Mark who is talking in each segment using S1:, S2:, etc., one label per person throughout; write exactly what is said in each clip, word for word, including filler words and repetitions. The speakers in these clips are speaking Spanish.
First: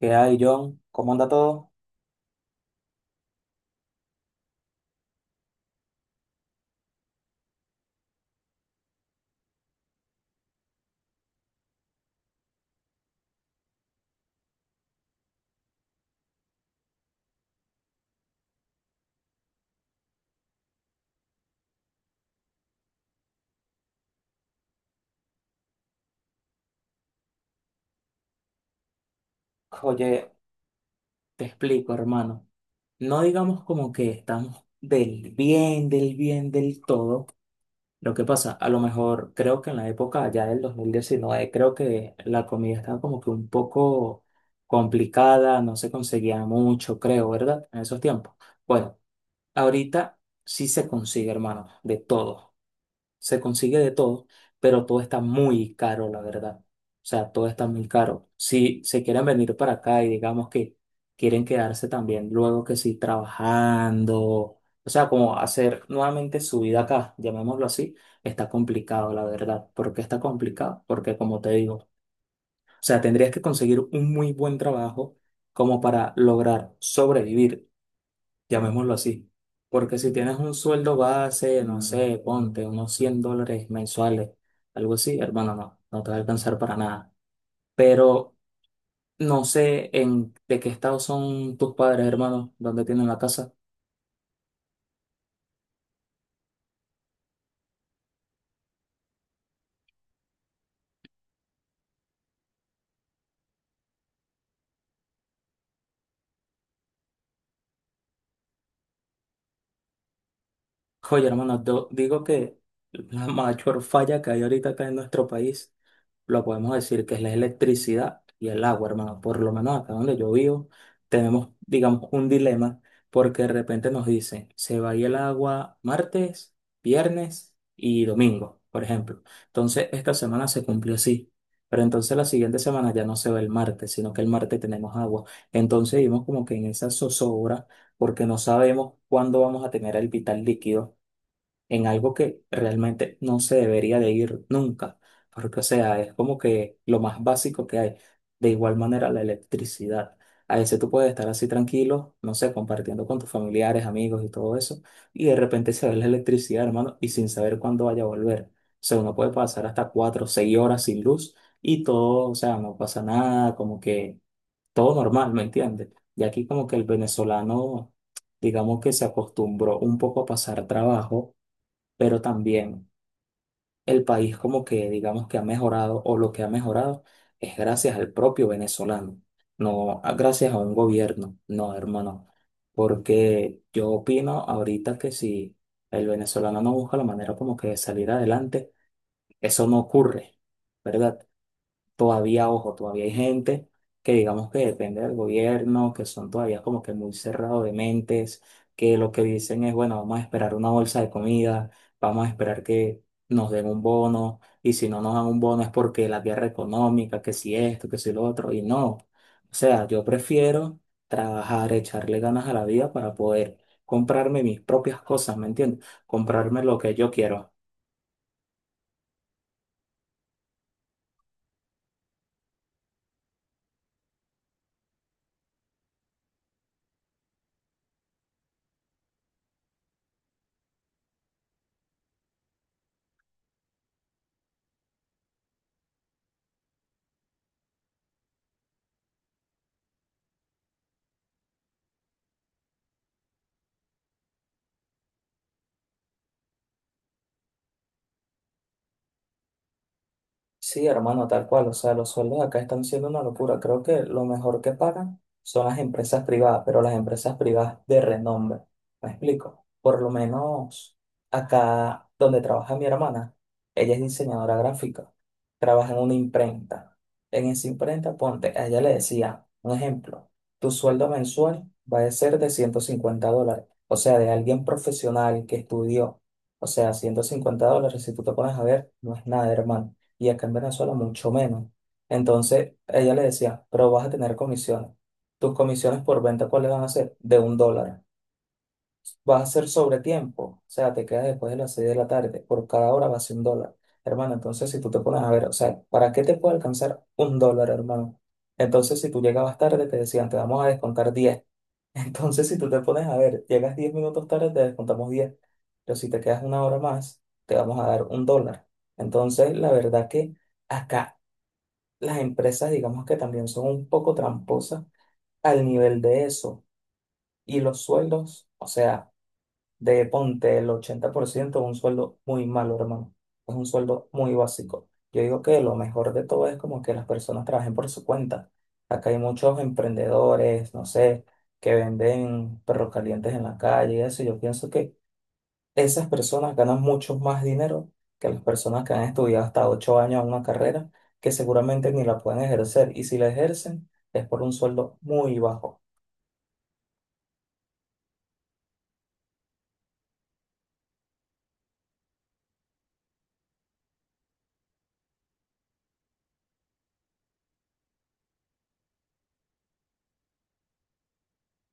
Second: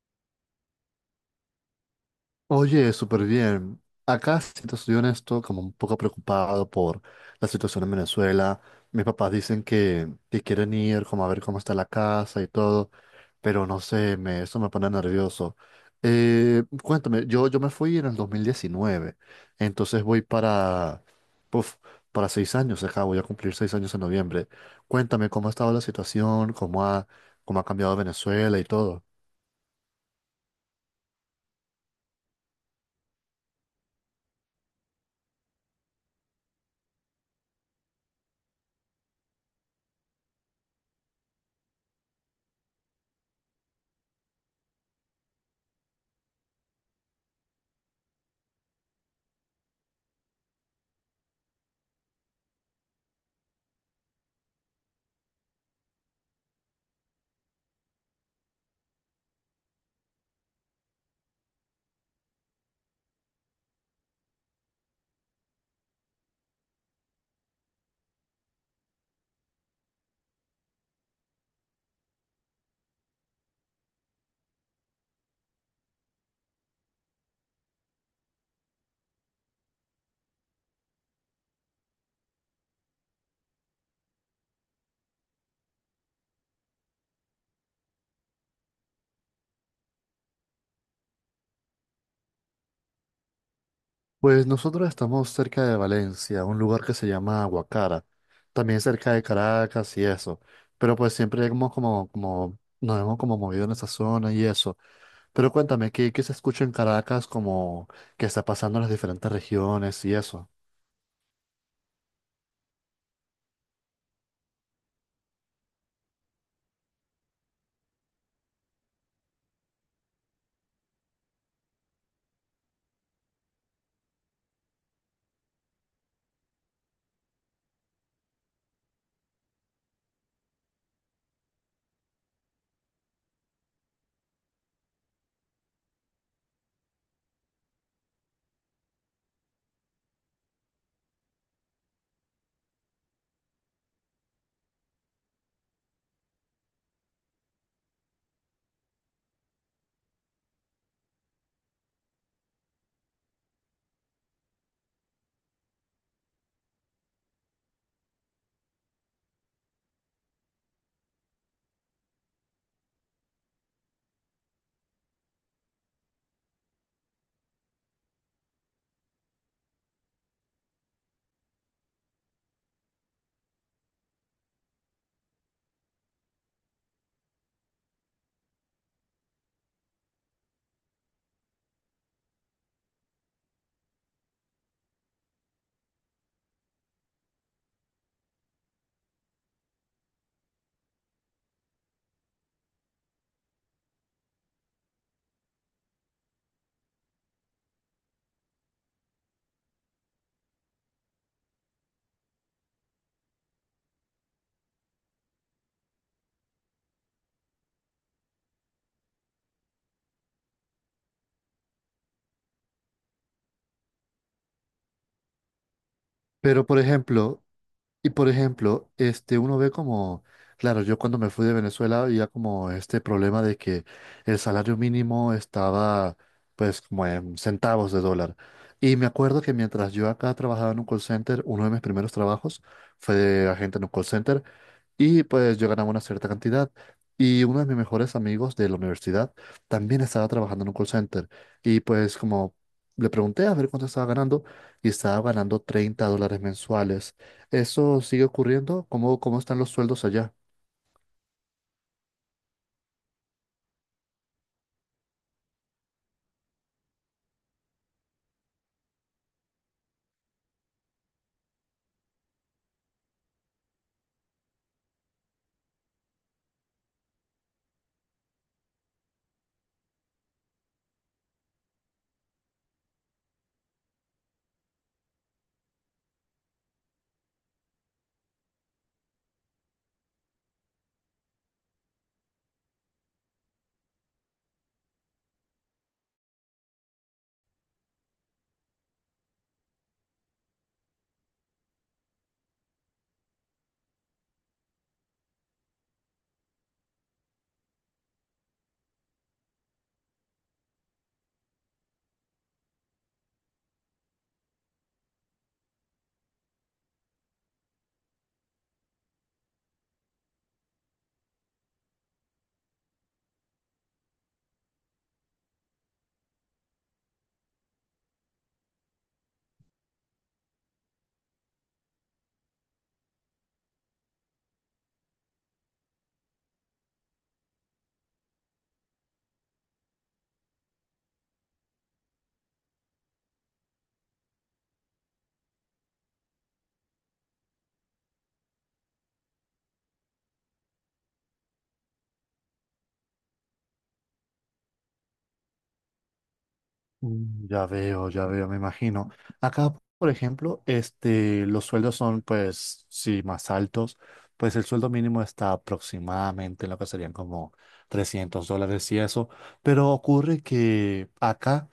S1: ¿Qué hay, John? ¿Cómo anda todo?
S2: Oye, súper bien. Acá, si te soy honesto, como un poco preocupado por la situación en Venezuela. Mis papás dicen que, que quieren ir, como a ver cómo está la casa y todo, pero no sé, me, eso me pone nervioso. Eh, cuéntame, yo, yo me fui en el dos mil diecinueve, entonces voy para, puf, para seis años acá, voy a cumplir seis años en noviembre. Cuéntame cómo ha estado la situación, cómo ha, cómo ha cambiado Venezuela y todo.
S1: Oye, te explico, hermano. No digamos como que estamos del bien, del bien, del todo. Lo que pasa, a lo mejor creo que en la época ya del dos mil diecinueve creo que la comida estaba como que un poco complicada, no se conseguía mucho, creo, ¿verdad? En esos tiempos. Bueno, ahorita sí se consigue, hermano, de todo. se consigue de todo, pero todo está muy caro, la verdad. O sea, todo está muy caro. Si se quieren venir para acá y digamos que quieren quedarse también luego que sí trabajando, o sea, como hacer nuevamente su vida acá, llamémoslo así, está complicado, la verdad. ¿Por qué está complicado? Porque como te digo, o sea, tendrías que conseguir un muy buen trabajo como para lograr sobrevivir, llamémoslo así. Porque si tienes un sueldo base, no sé, ponte unos cien dólares mensuales, algo así, hermano, no, no te va a alcanzar para nada. Pero no sé en de qué estado son tus padres, hermano, dónde tienen la casa.
S2: Pues nosotros estamos cerca de Valencia, un lugar que se llama Aguacara, también cerca de Caracas y eso, pero pues siempre hemos como, como, nos hemos como movido en esa zona y eso. Pero cuéntame, ¿qué, qué se escucha en Caracas como que está pasando en las diferentes regiones y eso?
S1: Oye, hermano, yo digo que la mayor falla que hay ahorita acá en nuestro país lo podemos decir que es la electricidad y el agua, hermano. Por lo menos acá donde yo vivo, tenemos, digamos, un dilema porque de repente nos dicen, se va a ir el agua martes, viernes y domingo, por ejemplo. Entonces, esta semana se cumplió así. Pero entonces la siguiente semana ya no se va el martes, sino que el martes tenemos agua. Entonces vivimos como que en esa zozobra porque no sabemos cuándo vamos a tener el vital líquido en algo que realmente no se debería de ir nunca, porque, o sea, es como que lo más básico que hay. De igual manera la electricidad. A veces tú puedes estar así tranquilo, no sé, compartiendo con tus familiares, amigos y todo eso, y de repente se ve la electricidad, hermano, y sin saber cuándo vaya a volver. O sea, uno puede pasar hasta cuatro o seis horas sin luz y todo, o sea, no pasa nada, como que todo normal, ¿me entiendes? Y aquí como que el venezolano, digamos que se acostumbró un poco a pasar trabajo, pero también el país como que digamos que ha mejorado, o lo que ha mejorado es gracias al propio venezolano, no a- gracias a un gobierno, no, hermano, porque yo opino ahorita que si el venezolano no busca la manera como que de salir adelante, eso no ocurre, ¿verdad? Todavía, ojo, todavía hay gente que digamos que depende del gobierno, que son todavía como que muy cerrados de mentes, que lo que dicen es, bueno, vamos a esperar una bolsa de comida, vamos a esperar que nos den un bono, y si no nos dan un bono es porque la guerra económica, que si esto, que si lo otro, y no. O sea, yo prefiero trabajar, echarle ganas a la vida para poder comprarme mis propias cosas, ¿me entiendes? Comprarme
S2: Pero
S1: lo
S2: por
S1: que yo
S2: ejemplo,
S1: quiero.
S2: Y por ejemplo, este, uno ve como, claro, yo cuando me fui de Venezuela había como este problema de que el salario mínimo estaba pues como en centavos de dólar. Y me acuerdo que mientras yo acá trabajaba en un call center, uno de mis primeros trabajos fue de agente en un call center, y pues yo ganaba una cierta cantidad. Y uno de mis mejores amigos de la universidad también estaba trabajando en un call center. Y pues como le pregunté a ver cuánto estaba ganando y estaba ganando treinta dólares mensuales. ¿Eso sigue ocurriendo? ¿Cómo, cómo están los sueldos allá?
S1: Sí, hermano, tal cual. O sea, los sueldos acá están siendo una locura. Creo que lo mejor que pagan son las empresas privadas, pero las empresas privadas de renombre. ¿Me explico? Por lo menos acá donde trabaja mi hermana, ella es diseñadora gráfica, trabaja en una imprenta. En esa imprenta, ponte, a ella le decía, un ejemplo, tu sueldo mensual va a ser de ciento cincuenta dólares. O sea, de alguien profesional que estudió. O sea, ciento cincuenta dólares, si tú te pones a ver, no es nada, hermano, y acá en Venezuela mucho menos. Entonces ella le decía, pero vas a tener comisiones. ¿Tus comisiones por venta cuáles van a ser? De un dólar. Vas a hacer sobre tiempo, o sea, te quedas después de las seis de la tarde, por cada hora va a ser un dólar. Hermano, entonces si tú te pones a ver, o sea, ¿para qué te puede alcanzar un dólar, hermano? Entonces si tú llegabas tarde, te decían, te vamos a descontar diez. Entonces si tú te pones a ver, llegas diez minutos tarde, te descontamos diez. Pero si te quedas una hora más, te vamos a dar un dólar. Entonces, la verdad que... Acá las empresas, digamos que también son un poco tramposas al nivel de eso. Y los sueldos, o sea, de ponte el ochenta por ciento es un sueldo muy malo, hermano. Es un sueldo muy básico. Yo digo que lo mejor de todo es como que las personas trabajen por su cuenta. Acá hay muchos emprendedores, no sé, que venden perros calientes en la calle y eso. Yo pienso que esas personas ganan mucho más dinero que las personas que han estudiado hasta ocho años una carrera que seguramente ni la pueden ejercer. Y si la ejercen, es por un sueldo muy bajo.
S2: Mm, ya veo, ya veo, me imagino. Acá, por ejemplo, este, los sueldos son, pues, sí, más altos. Pues el sueldo mínimo está aproximadamente en lo que serían como trescientos dólares y eso. Pero ocurre que acá,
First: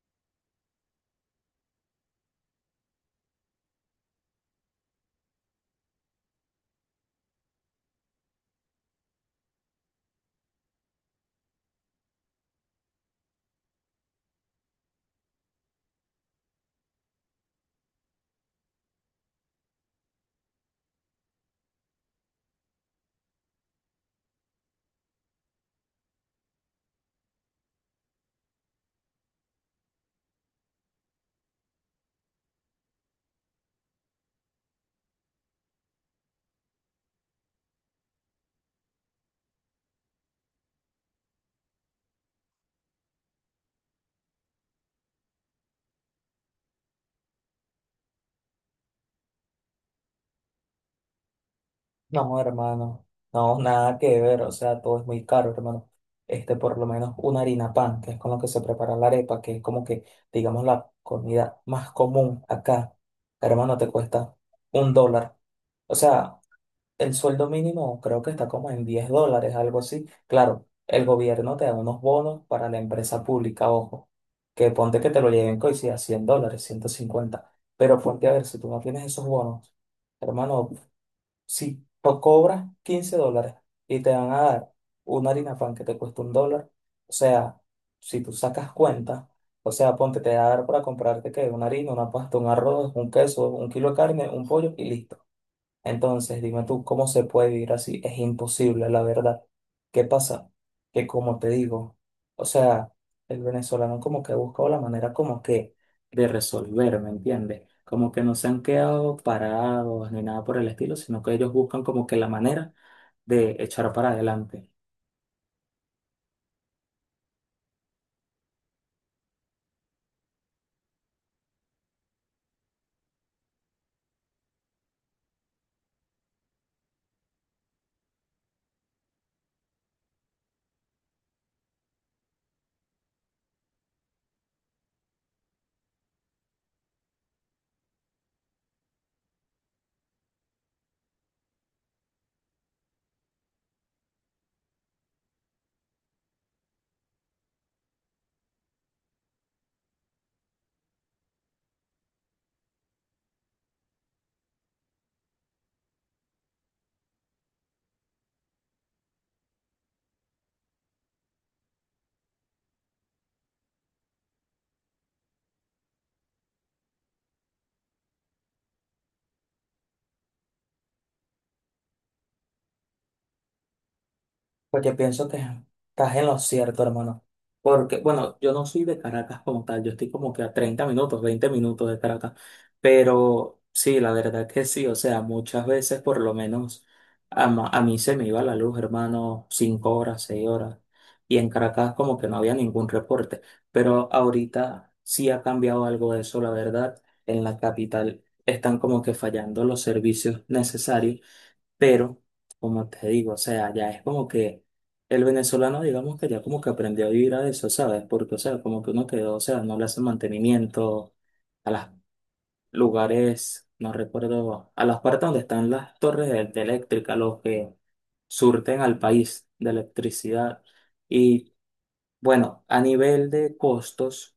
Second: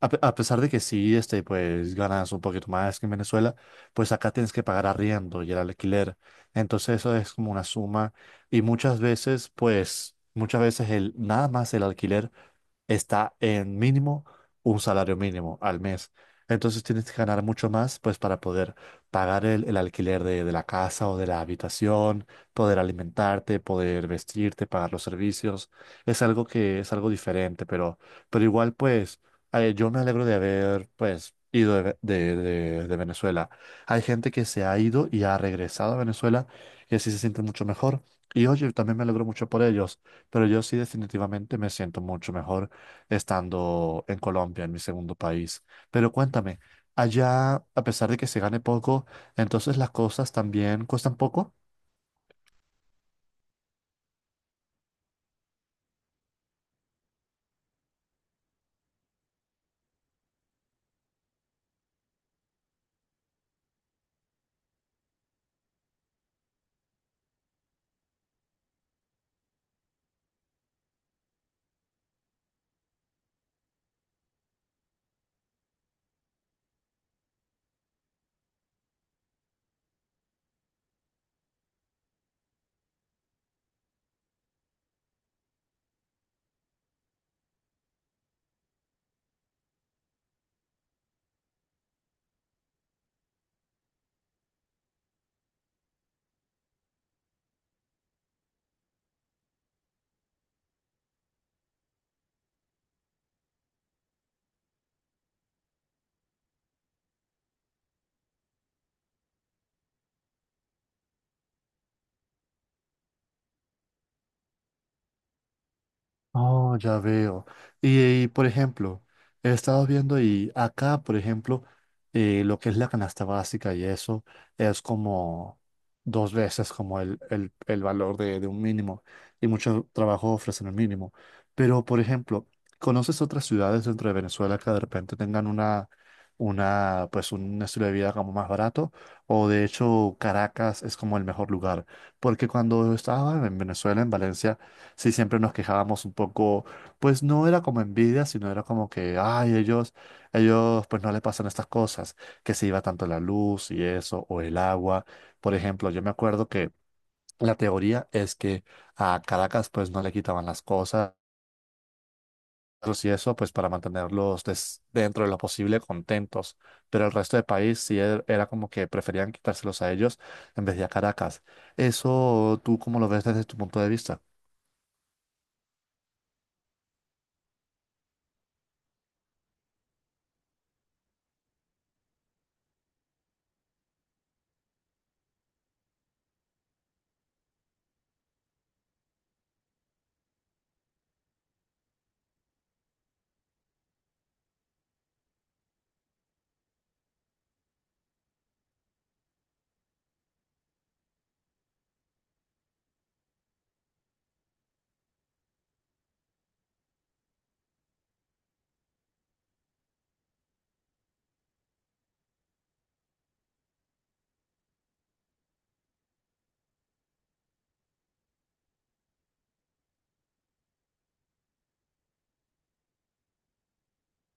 S2: a, pe- a pesar de que sí, este, pues, ganas un poquito más que en Venezuela, pues acá tienes que pagar arriendo y el alquiler. Entonces eso es como una suma. Y muchas veces, pues, muchas veces el, nada más el alquiler está en mínimo un salario mínimo al mes. Entonces tienes que ganar mucho más, pues para poder pagar el, el alquiler de, de la casa o de la habitación, poder alimentarte, poder vestirte, pagar los servicios. Es algo que es algo diferente, pero, pero igual pues eh, yo me alegro de haber pues ido de, Ve- de, de de Venezuela. Hay gente que se ha ido y ha regresado a Venezuela y así se siente mucho mejor. Y oye, también me alegro mucho por ellos, pero yo sí definitivamente me siento mucho mejor estando en Colombia, en mi segundo país. Pero cuéntame, allá, a pesar de que se gane poco, entonces las cosas también cuestan poco.
S1: No, hermano, no, nada que ver. O sea, todo es muy caro, hermano. Este, por lo menos una harina pan, que es con lo que se prepara la arepa, que es como que, digamos, la comida más común acá, hermano, te cuesta un dólar. O sea, el sueldo mínimo creo que está como en diez dólares, algo así. Claro, el gobierno te da unos bonos para la empresa pública, ojo, que ponte que te lo lleguen co- y si a cien dólares, ciento cincuenta. Pero ponte a ver, si tú no tienes esos bonos, hermano, si tú cobras quince dólares y te van a dar una harina pan que te cuesta un dólar, o sea, si tú sacas cuenta, o sea, ponte, te va a dar para comprarte que una harina, una pasta, un arroz, un queso, un kilo de carne, un pollo y listo. Entonces, dime tú, ¿cómo se puede vivir así? Es imposible, la verdad. ¿Qué pasa? Que como te digo, o sea, el venezolano como que ha buscado la manera como que de resolver, ¿me entiendes? Como que no se han quedado parados ni nada por el estilo, sino que ellos buscan como que la manera de echar para adelante.
S2: Oh, ya veo. Y, y, por ejemplo, he estado viendo y acá, por ejemplo, eh, lo que es la canasta básica y eso es como dos veces como el, el, el valor de, de un mínimo y mucho trabajo ofrecen el mínimo. Pero, por ejemplo, ¿conoces otras ciudades dentro de Venezuela que de repente tengan una, una, pues un estilo de vida como más barato? O de hecho, Caracas es como el mejor lugar. Porque cuando estaba en Venezuela, en Valencia, sí siempre nos quejábamos un poco, pues no era como envidia, sino era como que, ay, ellos, ellos pues no le pasan estas cosas, que se iba tanto la luz y eso, o el agua. Por ejemplo, yo me acuerdo que la teoría es que a Caracas pues no le quitaban las cosas y eso pues para mantenerlos des- dentro de lo posible contentos, pero el resto del país sí er- era como que preferían quitárselos a ellos en vez de a Caracas. ¿Eso tú cómo lo ves desde tu punto de vista?
S1: Pues yo pienso que estás en lo cierto, hermano. Porque, bueno, yo no soy de Caracas como tal, yo estoy como que a treinta minutos, veinte minutos de Caracas. Pero sí, la verdad que sí, o sea, muchas veces por lo menos a, ma- a mí se me iba la luz, hermano, cinco horas, seis horas. Y en Caracas como que no había ningún reporte. Pero ahorita sí ha cambiado algo de eso, la verdad. En la capital están como que fallando los servicios necesarios, pero, como te digo, o sea, ya es como que el venezolano, digamos que ya como que aprendió a vivir a eso, ¿sabes? Porque, o sea, como que uno quedó, o sea, no le hace mantenimiento a los lugares, no recuerdo, a las partes donde están las torres de, de eléctrica, los que surten al país de electricidad. Y bueno, a nivel de costos.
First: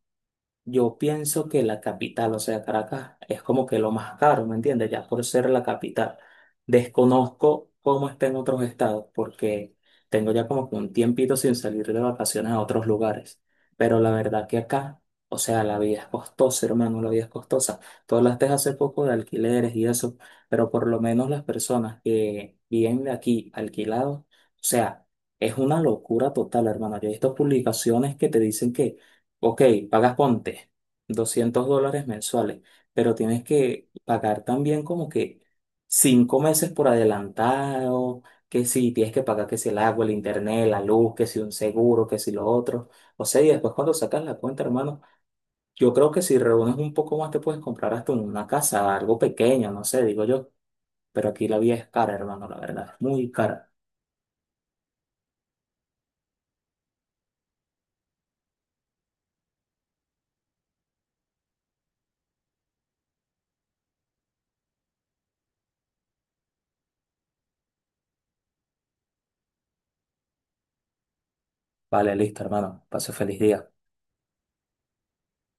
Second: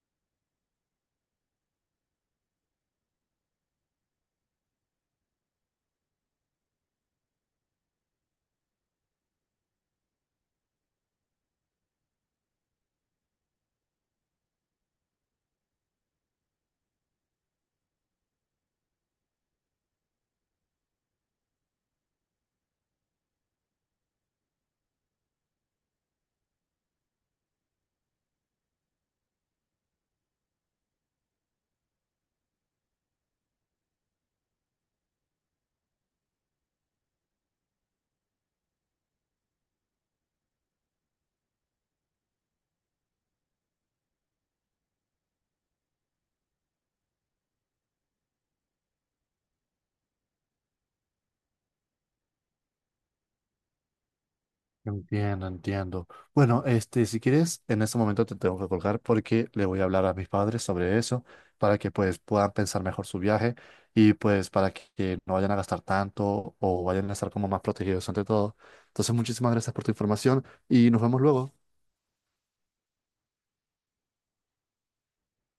S1: Yo pienso que la capital, o sea, Caracas, es como que lo más caro, ¿me entiendes? Ya por ser la capital. Desconozco cómo está en otros estados, porque tengo ya como que un tiempito sin salir de vacaciones a otros lugares. Pero la verdad que acá, o sea, la vida es costosa, hermano, la vida es costosa. Tú hablaste hace poco de alquileres y eso, pero por lo menos las personas que viven de aquí alquilados, o sea, es una locura total, hermano. Yo he visto publicaciones que te dicen que, ok, pagas ponte doscientos dólares mensuales, pero tienes que pagar también como que cinco meses por adelantado, que si tienes que pagar que si el agua, el internet, la luz, que si un seguro, que si lo otro. O sea, y después cuando sacas la cuenta, hermano, yo creo que si reúnes un poco más te puedes comprar hasta una casa, algo pequeño, no sé, digo yo. Pero aquí la vida es cara, hermano, la verdad, es muy cara.
S2: Entiendo, entiendo. Bueno, este, si quieres, en este momento te tengo que colgar porque le voy a hablar a mis padres sobre eso para que pues puedan pensar mejor su viaje y pues para que, que no vayan a gastar tanto o vayan a estar como más protegidos ante todo. Entonces, muchísimas gracias por tu información y nos vemos luego.
S1: Vale, listo, hermano. Pase feliz día.